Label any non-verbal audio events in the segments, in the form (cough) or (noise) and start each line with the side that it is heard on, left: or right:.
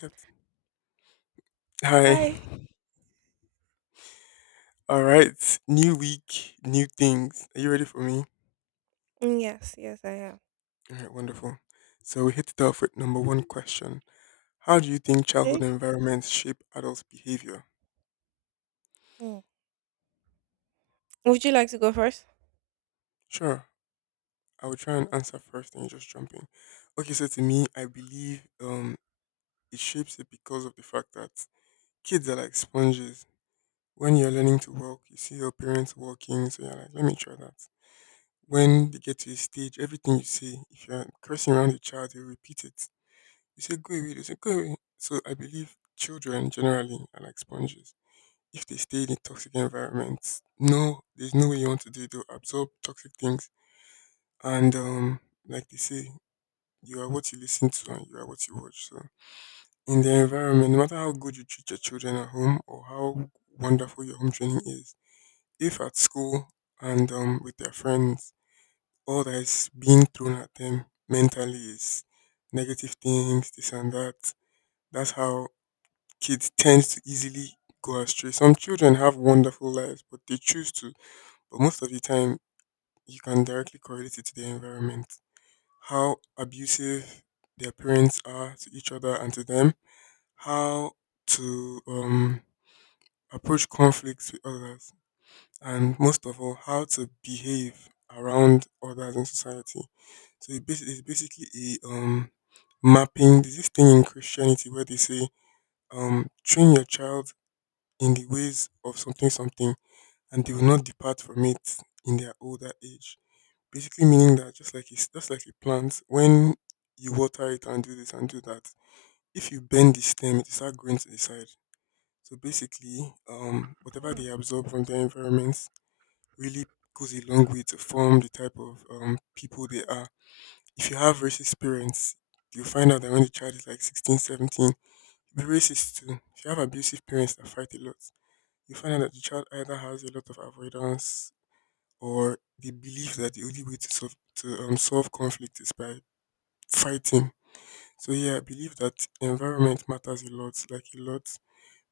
left: Captain. Hi.
right: Hi.
left: All right. New week, new things. Are you ready for me?
right: Yes, yes, I am.
left: All right. Wonderful. So we hit it off with number one question. How do you think childhood
right: Okay.
left: environments shape adults' behavior?
right: Mm. Would you like to go first?
left: Sure. I will try and answer first and you just jump in. Okay. So to me, I believe it shapes it because of the fact that kids are like sponges. When you're learning to walk, you see your parents walking, so you're like, let me try that. When they get to a stage, everything you see, if you're cursing around a child, they repeat it. They say go away. They say go away. So I believe children generally are like sponges. If they stay in a toxic environment, no, there's no way you want to do it. They'll absorb toxic things. And like they say, you are what you listen to and you are what you watch. So in the environment, no matter how good you treat your children at home or how wonderful your home training is, if at school and with their friends, all that is being thrown at them mentally is negative things, this and that. That's how kids tend to easily go astray. Some children have wonderful lives, but they choose to. But most of the time, you can directly correlate it to their environment. How abusive their parents are to each other and to them. How to approach conflicts with others. And most of all, how to behave around others in society. So it's basically a mapping. There's this thing in Christianity where they say, train your child in the ways of something something and they will not depart from it in their older age. Basically meaning that just like it's just like a plant, when you water it and do this and do that, if you bend the stem it will start growing to the side. So basically, whatever
right: Mm.
left: they absorb from their environments really goes a long way to form the type of people they are. If you have racist parents, you find out that when the child is like 16, 17, you'll be racist too. If you have abusive parents that fight a lot, you find out that the child either has a lot of avoidance or the belief that the only way to solve, to solve conflict is by fighting. So yeah, I believe that environment matters a lot, like a lot,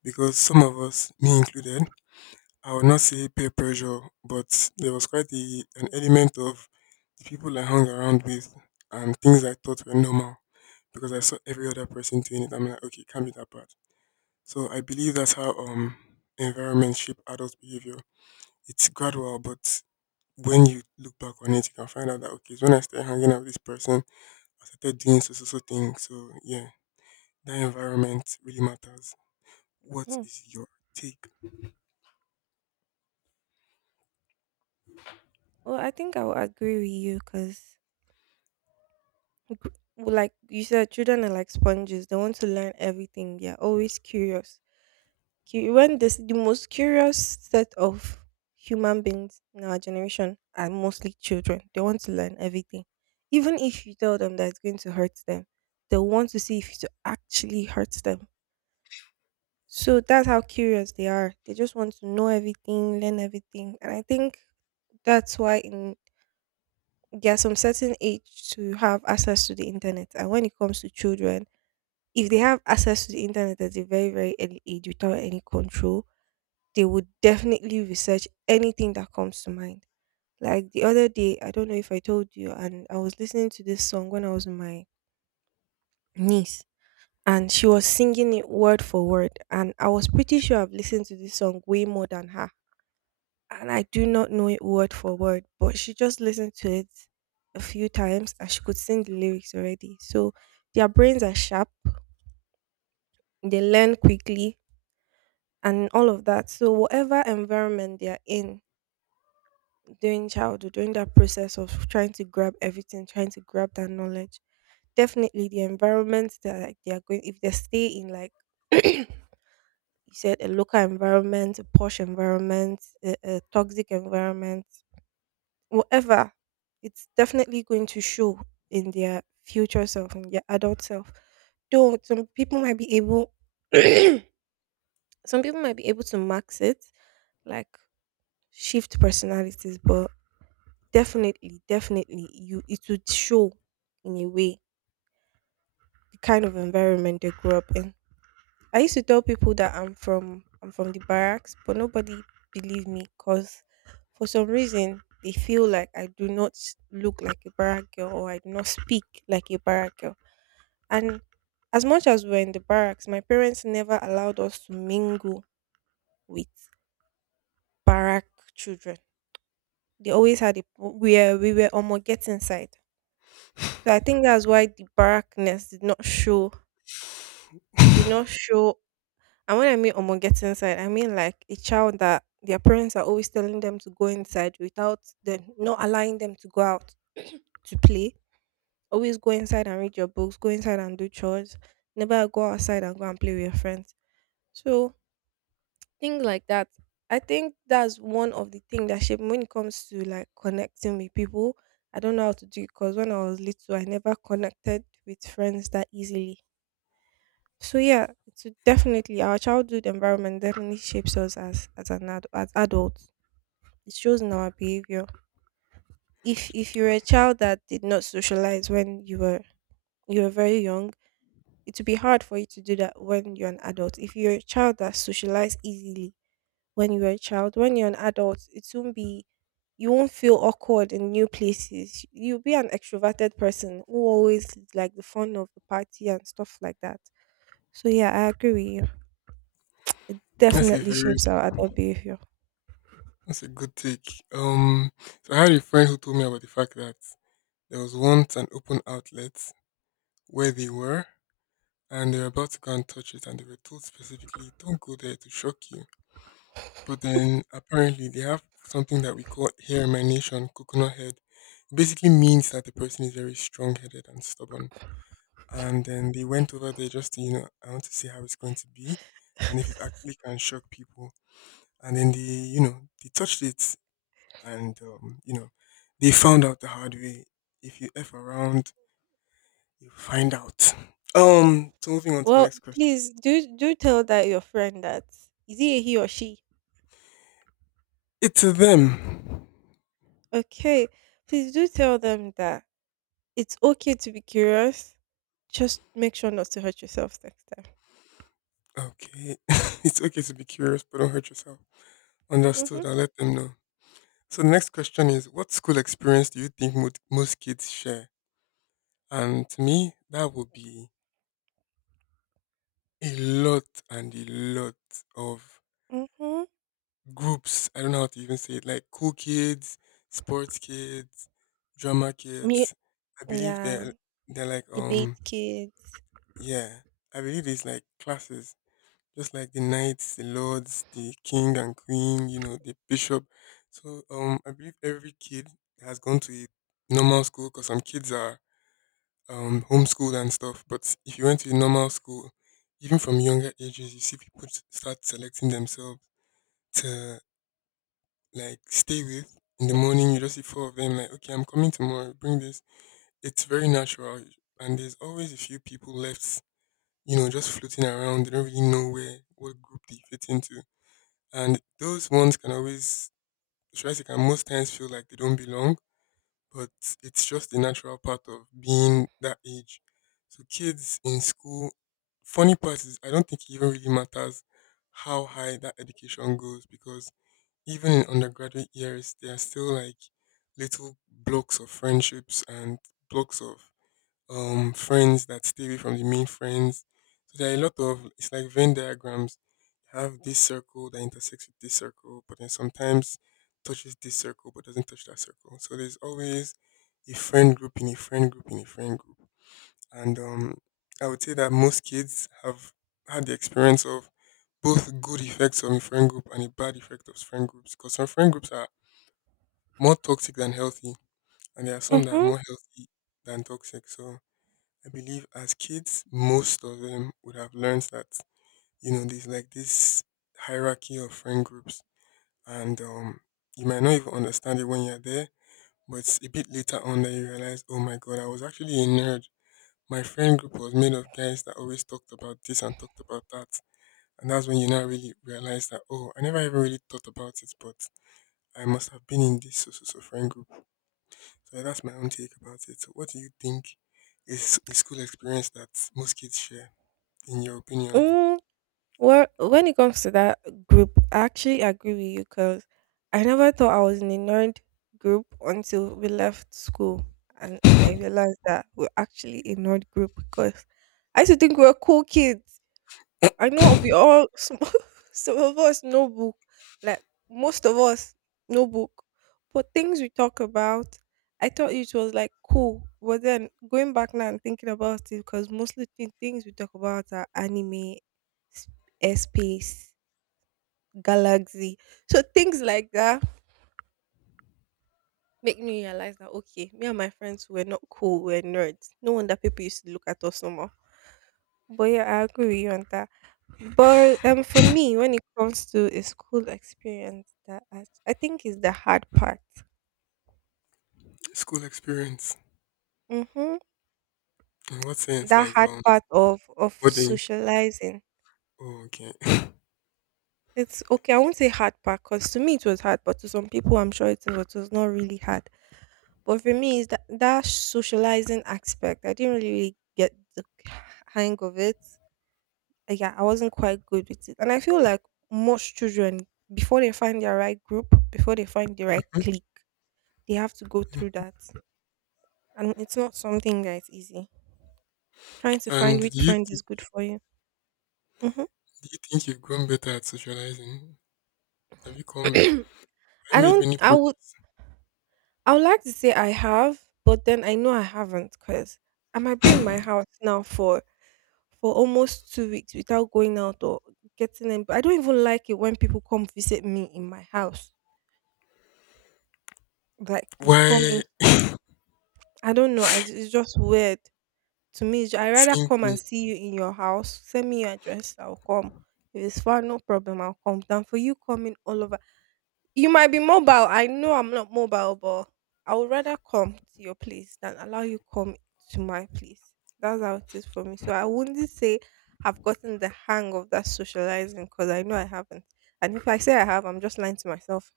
left: because some of us, me included, I would not say peer pressure, but there was quite an element of the people I hung around with and things I thought were normal because I saw every other person doing it. I'm like, okay, it can't be that bad. So I believe that's how environment shape adult behavior. It's gradual, but when you look back on it, you can find out that okay, it's when I started hanging out with this person, I started doing so so so things. So yeah, that environment really matters. What
right: Mm.
left: is your take?
right: Well, I think I will agree with you because, like you said, children are like sponges. They want to learn everything. They're always curious. The most curious set of human beings in our generation are mostly children. They want to learn everything. Even if you tell them that it's going to hurt them, they want to see if it actually hurts them. So that's how curious they are. They just want to know everything, learn everything. And I think that's why in there's some certain age to have access to the internet. And when it comes to children, if they have access to the internet at a very, very early age without any control, they would definitely research anything that comes to mind. Like the other day, I don't know if I told you, and I was listening to this song when I was with my niece, and she was singing it word for word. And I was pretty sure I've listened to this song way more than her and I do not know it word for word, but she just listened to it a few times and she could sing the lyrics already. So their brains are sharp, they learn quickly, and all of that. So, whatever environment they are in during childhood, during that process of trying to grab everything, trying to grab that knowledge, definitely the environment that, like, they are going, if they stay in, like, (clears throat) you said, a local environment, a posh environment, a toxic environment, whatever, it's definitely going to show in their future self and their adult self. Though some people might be able, (clears throat) some people might be able to max it, like shift personalities, but definitely, definitely, you it would show in a way the kind of environment they grew up in. I used to tell people that I'm from the barracks, but nobody believed me because for some reason they feel like I do not look like a barrack girl or I do not speak like a barrack girl. And as much as we're in the barracks, my parents never allowed us to mingle with barrack children. They always had a we were almost getting side. So I think that's why the barrackness did not show. It did not show. And when I mean Omo get inside, I mean like a child that their parents are always telling them to go inside without them not allowing them to go out (clears throat) to play. Always go inside and read your books, go inside and do chores. Never go outside and go and play with your friends. So things like that. I think that's one of the things that shape me when it comes to, like, connecting with people. I don't know how to do it because when I was little, I never connected with friends that easily, so yeah, it's definitely our childhood environment definitely shapes us as as adults. It shows in our behavior. If you're a child that did not socialize when you were very young, it would be hard for you to do that when you're an adult. If you're a child that socialized easily when you were a child, when you're an adult, it won't be you won't feel awkward in new places. You'll be an extroverted person who always is like the fun of the party and stuff like that. So yeah, I agree with you.
left: That's a
right: Definitely
left: very
right: shapes our adult behavior.
left: that's a good take. So I had a friend who told me about the fact that there was once an open outlet where they were, and they were about to go and touch it, and they were told specifically, "Don't go there; to shock you." But then apparently they have something that we call hair emanation, coconut head. It basically means that the person is very strong headed and stubborn. And then they went over there just to, you know, I want to see how it's going to be and if it actually can shock people. And then they, you know, they touched it and, you know, they found out the hard way. If you F around, you find out. So moving on to the
right: Well,
left: next question.
right: please do tell that your friend that, is he a he or she?
left: It's a them.
right: Okay, please do tell them that it's okay to be curious. Just make sure not to hurt yourself next time.
left: Okay. (laughs) it's okay to be curious, but don't hurt yourself. Understood.
right: Mhm.
left: I'll let them know. So the next question is, what school experience do you think most kids share? And to me, that would be a lot and a lot of
right: Mhm.
left: groups. I don't know how to even say it. Like cool kids, sports kids, drama
right: Me.
left: kids. I believe
right: Yeah.
left: they're like
right: Debate kids.
left: yeah. I believe it's like classes just like the knights, the lords, the king and queen, you know, the bishop. So I believe every kid has gone to a normal school because some kids are homeschooled and stuff. But if you went to a normal school, even from younger ages, you see people start selecting themselves to like stay with. In the morning, you just see four of them like, okay, I'm coming tomorrow. Bring this. It's very natural, and there's always a few people left. You know, just floating around. They don't really know where what group they fit into. And those ones can always, should I say, can most times feel like they don't belong, but it's just the natural part of being that age. So kids in school, funny part is I don't think it even really matters how high that education goes because even in undergraduate years, there are still like little blocks of friendships and blocks of friends that stay away from the main friends. So there are a lot of it's like Venn diagrams. You have this circle that intersects with this circle, but then sometimes touches this circle but doesn't touch that circle. So there's always a friend group in a friend group in a friend group. And I would say that most kids have had the experience of both good effects of a friend group and a bad effect of friend groups because some friend groups are more toxic than healthy and there are some that are
right: Mm-hmm.
left: more healthy than toxic. So I believe as kids, most of them would have learned that, you know, there's like this hierarchy of friend groups. And you might not even understand it when you're there, but it's a bit later on that you realize, oh my God, I was actually a nerd. My friend group was made of guys that always talked about this and talked about that. And that's when you now really realize that, oh, I never even really thought about it, but I must have been in this so so so friend group. So that's my own take about it. So what do you think is a school experience that most kids share, in your opinion?
right: Mm-hmm. Well, when it comes to that group, I actually agree with you because I never thought I was in a nerd group until we left school. And I realized that we're actually a nerd group because I used to think we were cool kids. I know we all (laughs) some of us no book, like most of us no book, but things we talk about, I thought it was like cool, but then going back now and thinking about it, because mostly the things we talk about are anime, space, galaxy, so things like that make me realize that okay, me and my friends were not cool, we're nerds. No wonder people used to look at us no more. But yeah, I agree with you on that. But for me, when it comes to a school experience, that I think is the hard part.
left: School experience.
right: Mm-hmm.
left: In what sense?
right: That
left: Like
right: hard part of
left: boarding.
right: socializing.
left: Oh, okay. (laughs)
right: It's okay. I won't say hard part because to me it was hard, but to some people I'm sure it was not really hard. But for me, is that socializing aspect? I didn't really, really get the hang of it. Like, yeah, I wasn't quite good with it, and I feel like most children, before they find their right group, before they find the right clique, they have to go through that. And it's not something that is easy. Trying to find
left: And
right: which
left: do you
right: friend
left: do
right: is good for you. Hmm.
left: you think you've grown better at socializing? Have
right: (clears throat)
left: you
right: I
left: made
right: don't,
left: any progress?
right: I would like to say I have, but then I know I haven't because I might be in my house now for almost 2 weeks without going out or getting in. But I don't even like it when people come visit me in my house. Like you come
left: Why
right: in, I don't know. It's just weird. To me, I rather
left: same
right: come and
left: thing?
right: see you in your house. Send me your address, I'll come. If it's far, no problem, I'll come. Than for you coming all over. You might be mobile. I know I'm not mobile, but I would rather come to your place than allow you come to my place. That's how it is for me. So I wouldn't say I've gotten the hang of that socializing because I know I haven't. And if I say I have, I'm just lying to myself.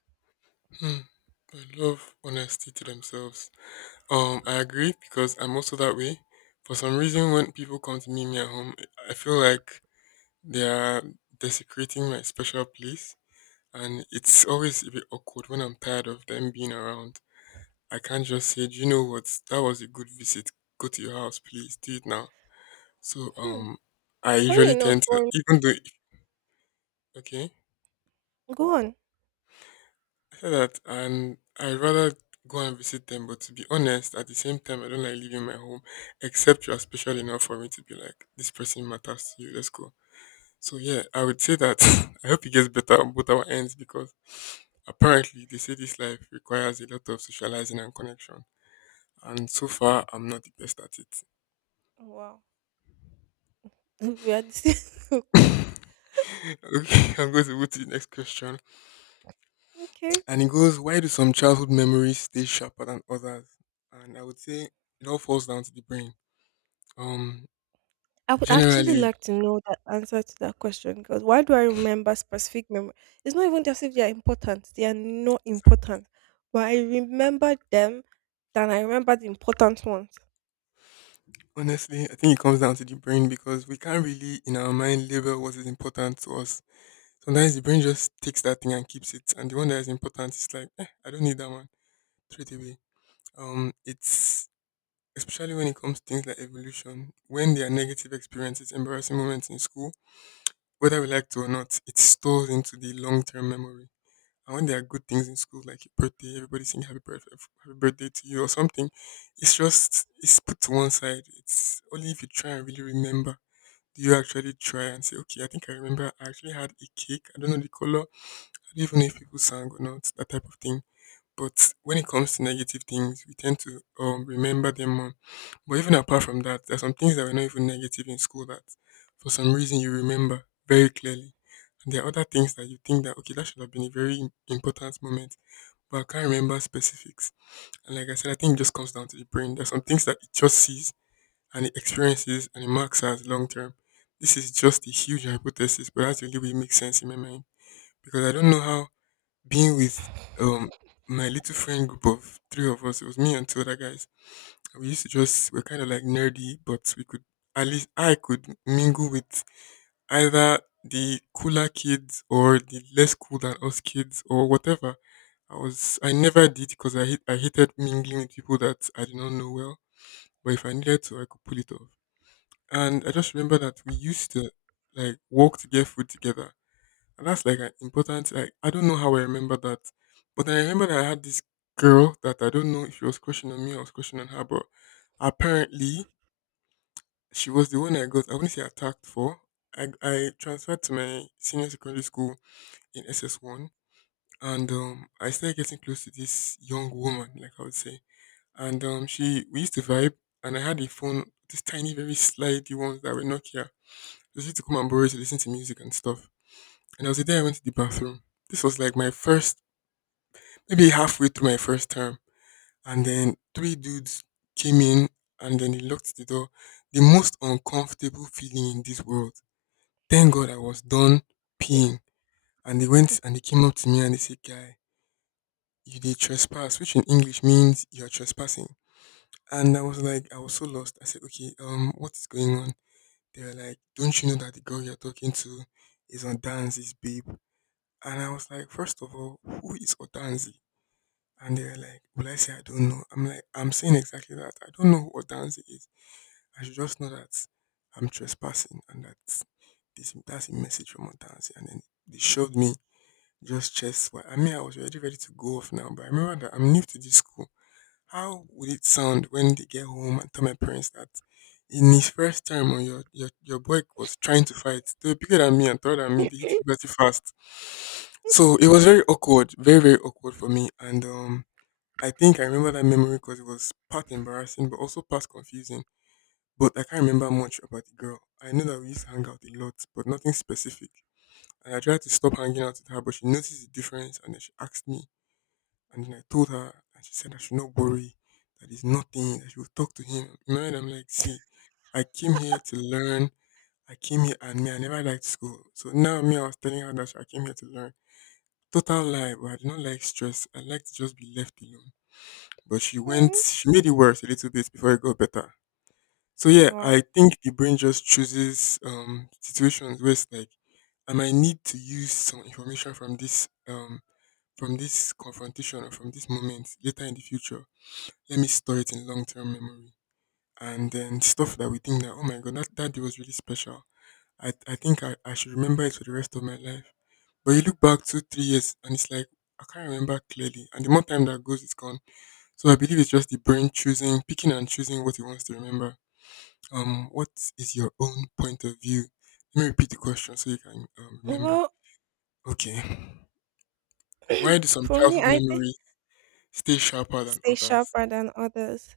left: Hmm. I love honesty to themselves. I agree because I'm also that way. For some reason, when people come to meet me at home, I feel like they are desecrating my special place, and it's always a bit awkward when I'm tired of them being around. I can't just say, do you know what? That was a good visit. Go to your house, please. Do it now. So
right: Hmm.
left: I
right: Funny
left: usually
right: enough,
left: tend to
right: for
left: even though okay,
right: go on.
left: I said that, and I rather go and visit them. But to be honest, at the same time, I don't like leaving my home, except you are special enough for me to be like, this person matters to you. Let's go. So yeah, I would say that (laughs) I hope it gets better on both our ends because apparently they say this life requires a lot of socializing and connection. And so far, I'm not the best at it.
right: Wow, (laughs) we are the same. (laughs) So
left: (laughs)
right: close.
left: okay, I'm going to move to the next question.
right: Okay.
left: And it goes, why do some childhood memories stay sharper than others? And I would say it all falls down to the brain. Um,
right: I would actually
left: generally,
right: like to know that answer to that question because why do I remember specific memory? It's not even just if they are important; they are not important, but I remember them than I remember the important ones.
left: honestly, I think it comes down to the brain because we can't really, in our mind, label what is important to us. Sometimes the brain just takes that thing and keeps it, and the one that is important is like, eh, I don't need that one. Throw it away. It's especially when it comes to things like evolution, when there are negative experiences, embarrassing moments in school, whether we like to or not, it's stored into the long term memory. And when there are good things in school, like your birthday, everybody sing happy birthday to you or something, it's just it's put to one side. It's only if you try and really remember. Do you actually try and say, okay, I think I remember I actually had a cake. I don't know the color. I don't even know if people sang or not. That type of thing. But when it comes to negative things, we tend to remember them more. But even apart from that, there are some things that were not even negative in school that for some reason you remember very clearly. And there are other things that you think that, okay, that should have been a very important moment, but I can't remember specifics. And like I said, I think it just comes down to the brain. There are some things that it just sees and it experiences and it marks as long term. This is just a huge hypothesis, but that's really what makes sense in my mind. Because I don't know how being with um my little friend group of three of us. It was me and two other guys. We used to just we're kind of like nerdy, but we could at least I could mingle with either the cooler kids or the less cool than us kids or whatever. I never did because I hated mingling with people that I did not know well. But if I needed to, I could pull it off. And I just remember that we used to like walk to get food together, and that's like an important, like, I don't know how I remember that. But then I remember that I had this girl that I don't know if she was crushing on me or I was crushing on her, but apparently she was the one I wouldn't say attacked for. I transferred to my senior secondary school in SS one, and I started getting close to this young woman, like I would say. And she we used to vibe, and I had a phone, this tiny, very slidey ones that were Nokia. Just used to come and borrow it to listen to music and stuff. And I was the day I went to the bathroom. This was like my first maybe halfway through my first term, and then three dudes came in and then they locked the door. The most uncomfortable feeling in this world. Thank God I was done peeing. And they went and they came up to me and they said, "Guy, you did trespass," which in English means you're trespassing. And I was like, I was so lost. I said, "Okay, what is going on?" They were like, "Don't you know that the girl you're talking to is on Danzi's babe?" And I was like, "First of all, who is Otanzi?" And they were like, "Will I say I don't know?" I'm like, "I'm saying exactly that. I don't know what dance it is. I should just know that I'm trespassing and that this that's a message from Otansi." And then they showed me just chest wide. I mean, I was already ready to go off now, but I remember that I'm new to this school. How would it sound when they get home and tell my parents that in his first term on your boy was trying to fight. They were bigger than me and taller than me, they hit puberty fast. So it was very awkward, very, very awkward for me. And I think I remember that memory because it was part embarrassing but also part confusing. But I can't remember much about the girl. I know that we used to hang out a lot, but nothing specific. And I tried to stop hanging out with her, but she noticed the difference and then she asked me. And then I told her, and she said I should not worry, that is nothing, that she will talk to him. You know, and I'm like, see, I came here to learn. I came here, and me, I never liked school. So now me, I was telling her that I came here to learn. Total lie, but I do not like stress. I like to just be left alone. But she went,
right: Mm.
left: she made it worse a little bit before it got better. So yeah, I
right: Wow.
left: think the brain just chooses situations where it's like I might need to use some information from this from this confrontation or from this moment later in the future. Let me store it in long-term memory. And then stuff that we think that, oh my god, that day was really special, I think I should remember it for the rest of my life, but you look back two, three years and it's like I can't remember clearly, and the more time that goes it's gone. So I believe it's just the brain choosing, picking and choosing what it wants to remember. What is your own point of view? Let me repeat the question so you can remember.
right: Well,
left: Okay. Why do
right: (clears throat)
left: some
right: for me,
left: childhood
right: I think.
left: memories stay sharper than
right: Stay
left: others?
right: sharper than others.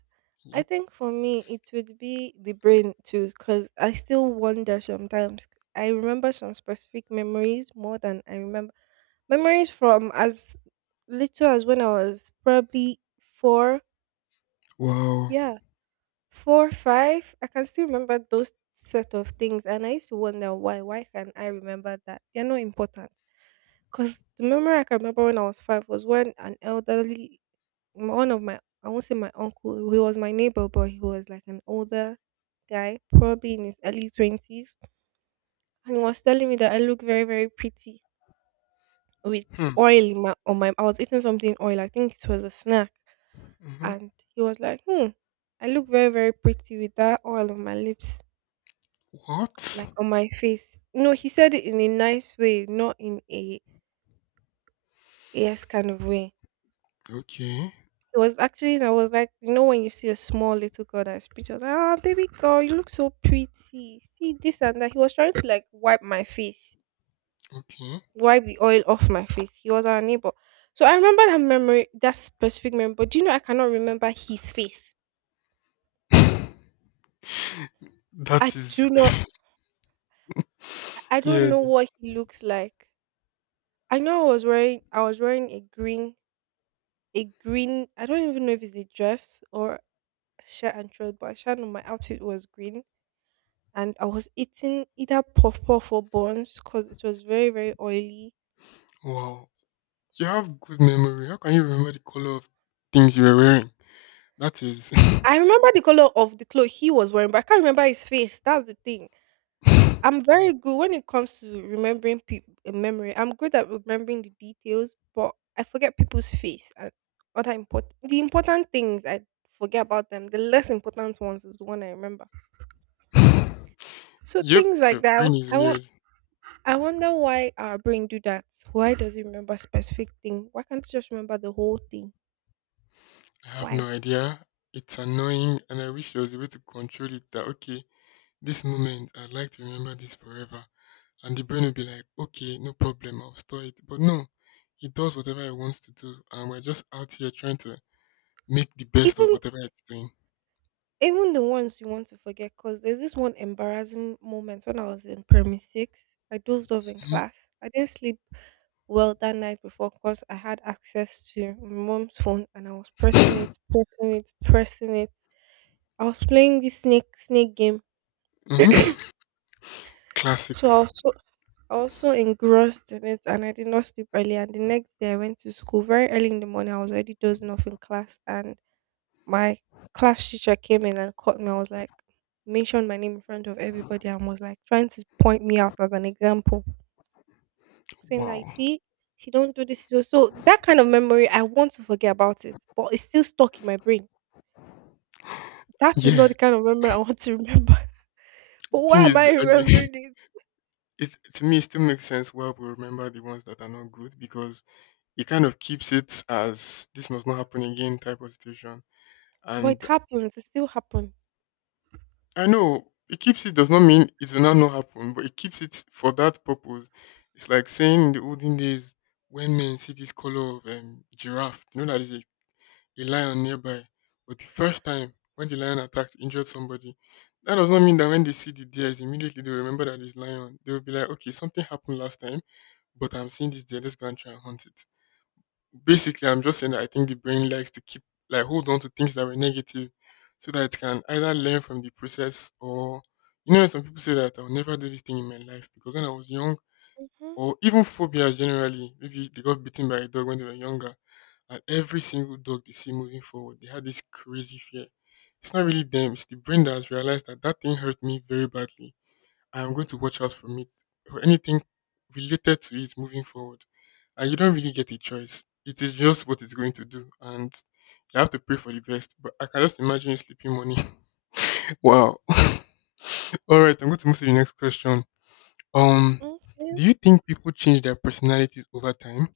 right: I
left: Yep.
right: think for me, it would be the brain too, because I still wonder sometimes. I remember some specific memories more than I remember memories from as little as when I was probably four,
left: Wow.
right: yeah, four, five. I can still remember those set of things, and I used to wonder why. Why can I remember that? They're not important. Because the memory I can remember when I was five was when an elderly one of my I won't say my uncle, he was my neighbor, but he was like an older guy, probably in his early 20s, and he was telling me that I look very very pretty with
left: Hmm.
right: oil in my, on my. I was eating something oil. I think it was a snack,
left: Mm-hmm.
right: and he was like, "Hmm, I look very very pretty with that oil on my lips,
left: What?
right: like on my face." No, he said it in a nice way, not in a yes kind of way.
left: Okay.
right: It was actually, I was like, you know, when you see a small little girl that's pretty, I was like, ah, baby girl, you look so pretty. See this and that. He was trying to like wipe my face,
left: Okay.
right: wipe the oil off my face. He was our neighbor. So I remember that memory, that specific memory. But do you know, I cannot remember his face.
left: (laughs)
right: I
left: That is
right: do not, I don't
left: yeah.
right: know what he looks like. I know I was wearing a green, I don't even know if it's a dress or shirt and trouser, but I sure know my outfit was green and I was eating either puff puff or buns because it was very very oily.
left: Wow. You have good memory. How can you remember the color of things you were wearing? That is. (laughs)
right: I remember the color of the clothes he was wearing, but I can't remember his face. That's the thing. I'm very good when it comes to remembering people memory. I'm good at remembering the details, but I forget people's face and other important the important things I forget about them. The less important ones is the one I remember. So
left: Yep.
right: things
left: Your
right: like that.
left: brain is weird.
right: I wonder why our brain do that. Why does it remember specific thing? Why can't it just remember the whole thing?
left: I have no
right: Why?
left: idea. It's annoying, and I wish there was a way to control it. That okay, this moment I'd like to remember this forever, and the brain will be like, okay, no problem, I'll store it. But no, it does whatever it wants to do, and we're just out here trying to make the best of
right: Even
left: whatever it's doing.
right: even the ones you want to forget, cause there's this one embarrassing moment when I was in primary six. I dozed off in
left: Hmm.
right: class. I didn't sleep well that night before, cause I had access to my mom's phone and I was pressing it, pressing it, pressing it. I was playing this snake snake game.
left: Hmm. Classic.
right: So I was so engrossed in it, and I did not sleep early, and the next day I went to school very early in the morning. I was already dozing off in class, and my class teacher came in and caught me. Mentioned my name in front of everybody and was like trying to point me out as an example, saying that, "you
left: Wow.
right: see, if you don't do this, you do-" So that kind of memory, I want to forget about it, but it's still stuck in my brain. That is not the
left: Yeah,
right: kind of memory I want to remember. (laughs)
left: the
right: But
left: thing
right: why am
left: is,
right: I
left: I mean,
right: remembering this?
left: (laughs) it to me it still makes sense why we remember the ones that are not good because it kind of keeps it as this must not happen again type of situation.
right: But it
left: And
right: happens. It still happened.
left: I know it keeps it does not mean it will now not happen, but it keeps it for that purpose. It's like saying in the olden days when men see this color of giraffe, you know that is a lion nearby. But the first time when the lion attacked, injured somebody, that does not mean that when they see the deer, it's immediately they will remember that it's lion. They will be like, okay, something happened last time, but I'm seeing this deer. Let's go and try and hunt it. Basically, I'm just saying that I think the brain likes to keep like hold on to things that were negative, so that it can either learn from the process or you know some people say that I'll never do this thing in my life because when I was young
right: Hmm.
left: or even phobias generally maybe they got bitten by a dog when they were younger and every single dog they see moving forward they had this crazy fear. It's not really them; it's the brain that has realized that that thing hurt me very badly. I am going to watch out from it or anything related to it moving forward. And you don't really get a choice. It is just what it's going to do. And you have to pray for the best. But I can just imagine you sleeping money. (laughs) Wow. (laughs) All right, I'm going to move to the next question. Um,
right: Okay.
left: do you think people change their personalities over time?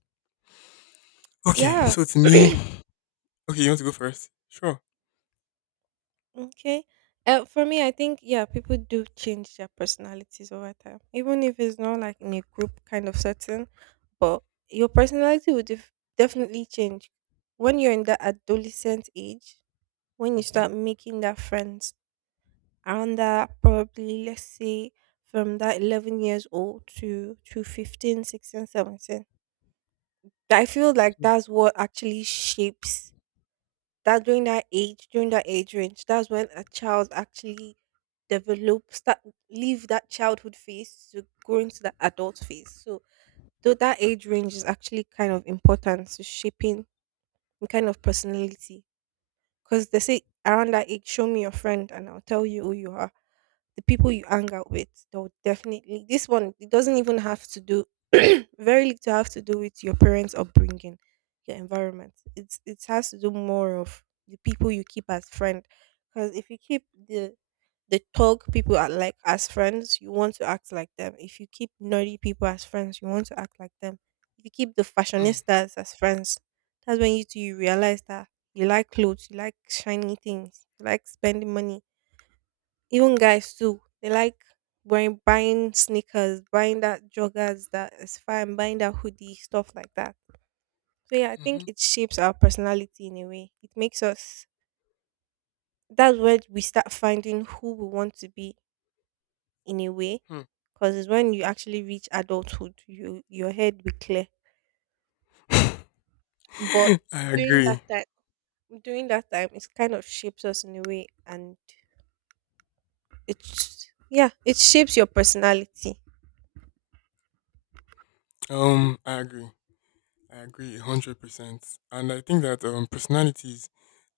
left: Okay,
right: Yeah.
left: so to me, okay, you want to go first? Sure.
right: Okay. For me, I think, yeah, people do change their personalities over time, even if it's not like in a group kind of setting. But your personality will definitely change when you're in that adolescent age. When you
left: Hmm.
right: start making that friends around that, probably let's say, from that 11 years old to 15, 16, 17. I feel like
left: Mhm,
right: that's what actually shapes, that during that age range, that's when a child actually develops, start leave that childhood phase to go into the adult phase, so though that age range is actually kind of important to shaping the kind of personality, because they say around that age, show me your friend and I'll tell you who you are. The people you hang out with, they'll definitely. This one, it doesn't even have to do, (clears throat) very little have to do with your parents' upbringing, your environment. It has to do more of the people you keep as friend. Because if you keep the the thug people are like as friends, you want to act like them. If you keep nerdy people as friends, you want to act like them. If you keep the fashionistas as friends, that's when you realize that you like clothes, you like shiny things, you like spending money, even guys too, they like wearing buying sneakers, buying that joggers that is fine, buying that hoodie, stuff like that. So yeah, I think
left: mhm,
right: it shapes our personality in a way. It makes us that's where we start finding who we want to be, in a way.
left: mhm.
right: Because it's when you actually reach adulthood, your head be clear.
left: (laughs)
right: But
left: I
right: during
left: agree.
right: that time during that time it kind of shapes us in a way, and it's yeah, it shapes your personality.
left: I agree. I agree 100%. And I think that personalities,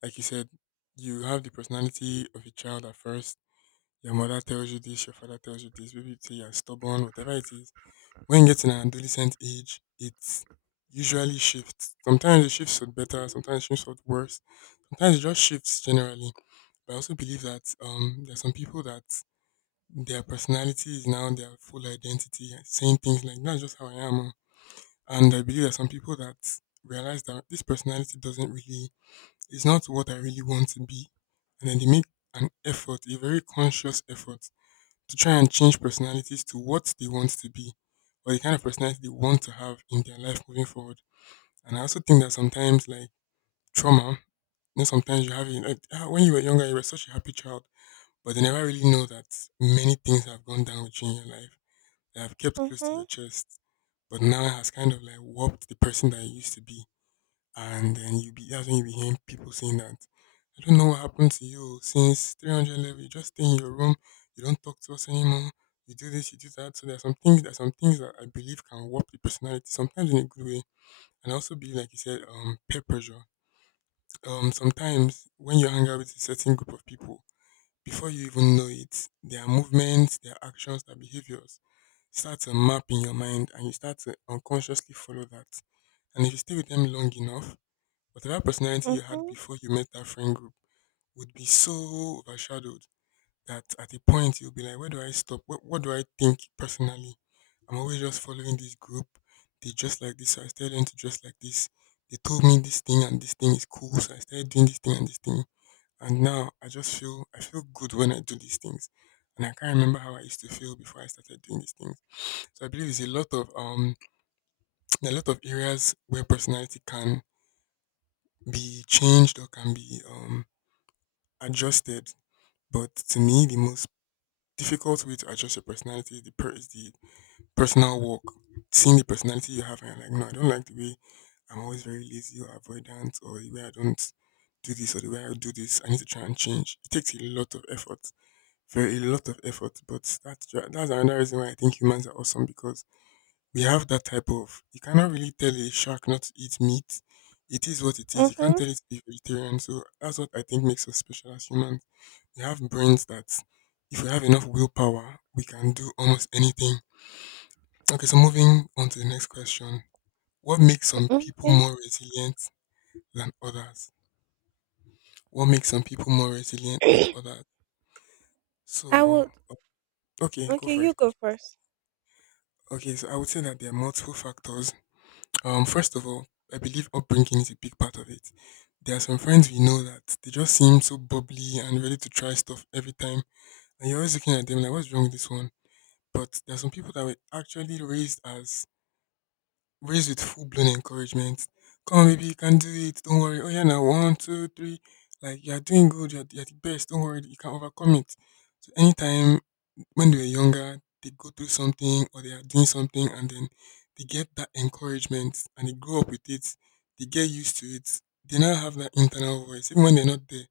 left: like you said, you have the personality of a child at first. Your mother tells you this, your father tells you this, maybe you say you're stubborn, whatever it is. When you get in an adolescent age, it usually shifts. Sometimes it shifts for better, sometimes it shifts for worse. Sometimes it just shifts generally. But I also believe that there are some people that their personality is now their full identity, and saying things like that's just how I am. Oh." And I believe there are some people that realize that this personality doesn't really it's not what I really want to be. And then they make an effort, a very conscious effort to try and change personalities to what they want to be or the kind of personality they want to have in their life moving forward. And I also think that sometimes like trauma, you know, sometimes you have it like, ah, when you were younger you were such a happy child, but they never really know that many things have gone down with you in your life that I've kept close to your
right: Mhm,
left: chest, but now has kind of like warped the person that you used to be. And then you be that's when you be hearing people saying that I don't know what happened to you since 300 level. You just stay in your room. You don't talk to us anymore. You do this, you do that. So there are some things. There are some things that I believe can warp the personality. Sometimes in a good way, and I also believe, like you said, peer pressure. Sometimes when you hang out with a certain group of people, before you even know it, their movements, their actions, their behaviors start to map in your mind and you start to unconsciously follow that. And if you stay with them long enough, whatever personality you had
right: mhm,
left: before you met that friend group would be so overshadowed that at a point you'll be like, where do I stop? What do I think personally? I'm always just following this group. They dress like this, so I started them to dress like this. They told me this thing and this thing is cool, so I started doing this thing. And now I just feel I feel good when I do these things. And I can't remember how I used to feel before I started doing these things, so I believe it's a lot of (tsk) there are a lot of areas where personality can be changed or can be adjusted. But to me, the most difficult way to adjust your personality is is the personal work. Seeing the personality you have and you're like, no, I don't like the way I'm always very lazy or avoidant or the way I don't do this or the way I do this. I need to try and change. It takes a lot of effort, very a lot of effort. But that's another reason why I think humans are awesome, because we have that type of you cannot really tell a shark not to eat meat. It is what it is. You can't
right: mhm,
left: tell it to be vegetarian. So that's what I think makes us special as humans. We have brains that if we have enough willpower, we can do almost anything. Okay, so moving on to the next question. What makes some people
right: mhm.
left: more resilient than others? What makes some people more resilient than
right: Yeah.
left: others?
right: (clears throat) I
left: So
right: would
left: okay, go
right: okay, you
left: first, go
right: go
left: first.
right: first.
left: Okay, so I would say that there are multiple factors. First of all, I believe upbringing is a big part of it. There are some friends we know that they just seem so bubbly and ready to try stuff every time, and you're always looking at them like, "What's wrong with this one?" But there are some people that were actually raised with full blown encouragement. Come on, baby, you can do it. Don't worry. Oh yeah, now one, two, three. Like you are doing good. You're the best. Don't worry. You can overcome it. So anytime when they were younger, they go through something or they are doing something and then they get that encouragement and they grow up with it, they get used to it, they now have that internal voice. Even when they're not there,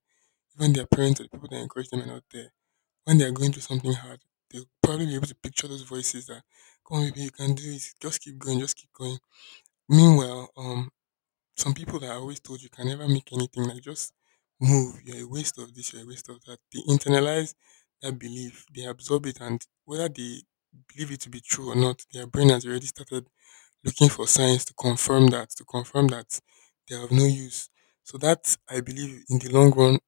left: even their parents or the people that encourage them are not there, when they're going through something hard, they'll probably be able to picture those voices that, come on, baby, you can do it, just keep going, just keep going. Meanwhile, some people that I always told you can never make anything, like just move. You're a waste of this, you're a waste of that. They internalize that belief, they absorb it, and whether they believe it to be true or not, their brain has already started looking for signs to confirm that they have no use. So that I believe in the long run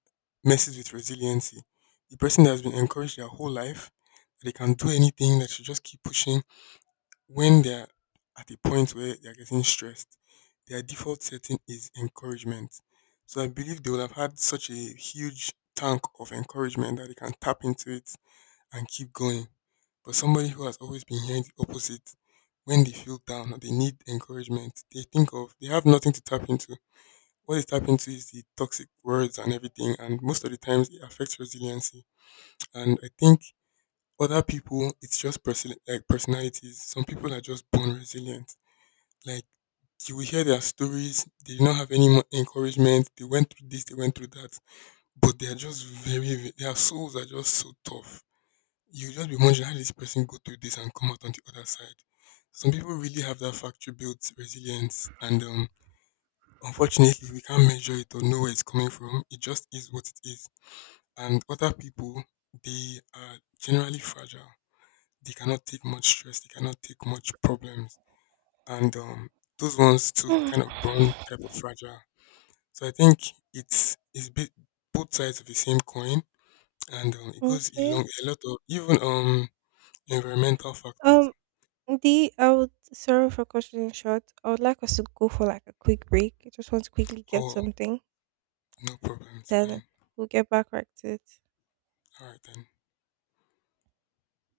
left: messes with resiliency. The person that has been encouraged their whole life that they can do anything, that should just keep pushing, when they're at a point where they're getting stressed, their default setting is encouragement. So I believe they will have had such a huge tank of encouragement that they can tap into it and keep going. But somebody who has always been hearing the opposite, when they feel down or they need encouragement, they think of they have nothing to tap into. What they tap into is the toxic words and everything, and most of the times it affects resiliency. And I think other people, it's just like personalities. Some people are just born resilient, like you will hear their stories. They did not have any encouragement. They went through this. They went through that. But they are just very, very. Their souls are just so tough. You just be wondering how did this person go through this and come out on the other side. Some people really have that factory built resilience, and unfortunately, we can't measure it or know where it's coming from. It just is what it is. And other people, they are generally fragile. They cannot take much stress. They cannot take much problems, and those ones too are kind
right: (sighs)
left: of brown type of fragile. So I think it's bit both sides of the same coin, and it goes
right: Okay.
left: along a lot of even environmental factors.
right: Um, D, I would sorry for cutting it short. I would like us to go for like a quick break. I just want to quickly get
left: Oh,
right: something,
left: no problem, it's
right: then
left: fine.
right: we'll get back right to it.
left: All right then.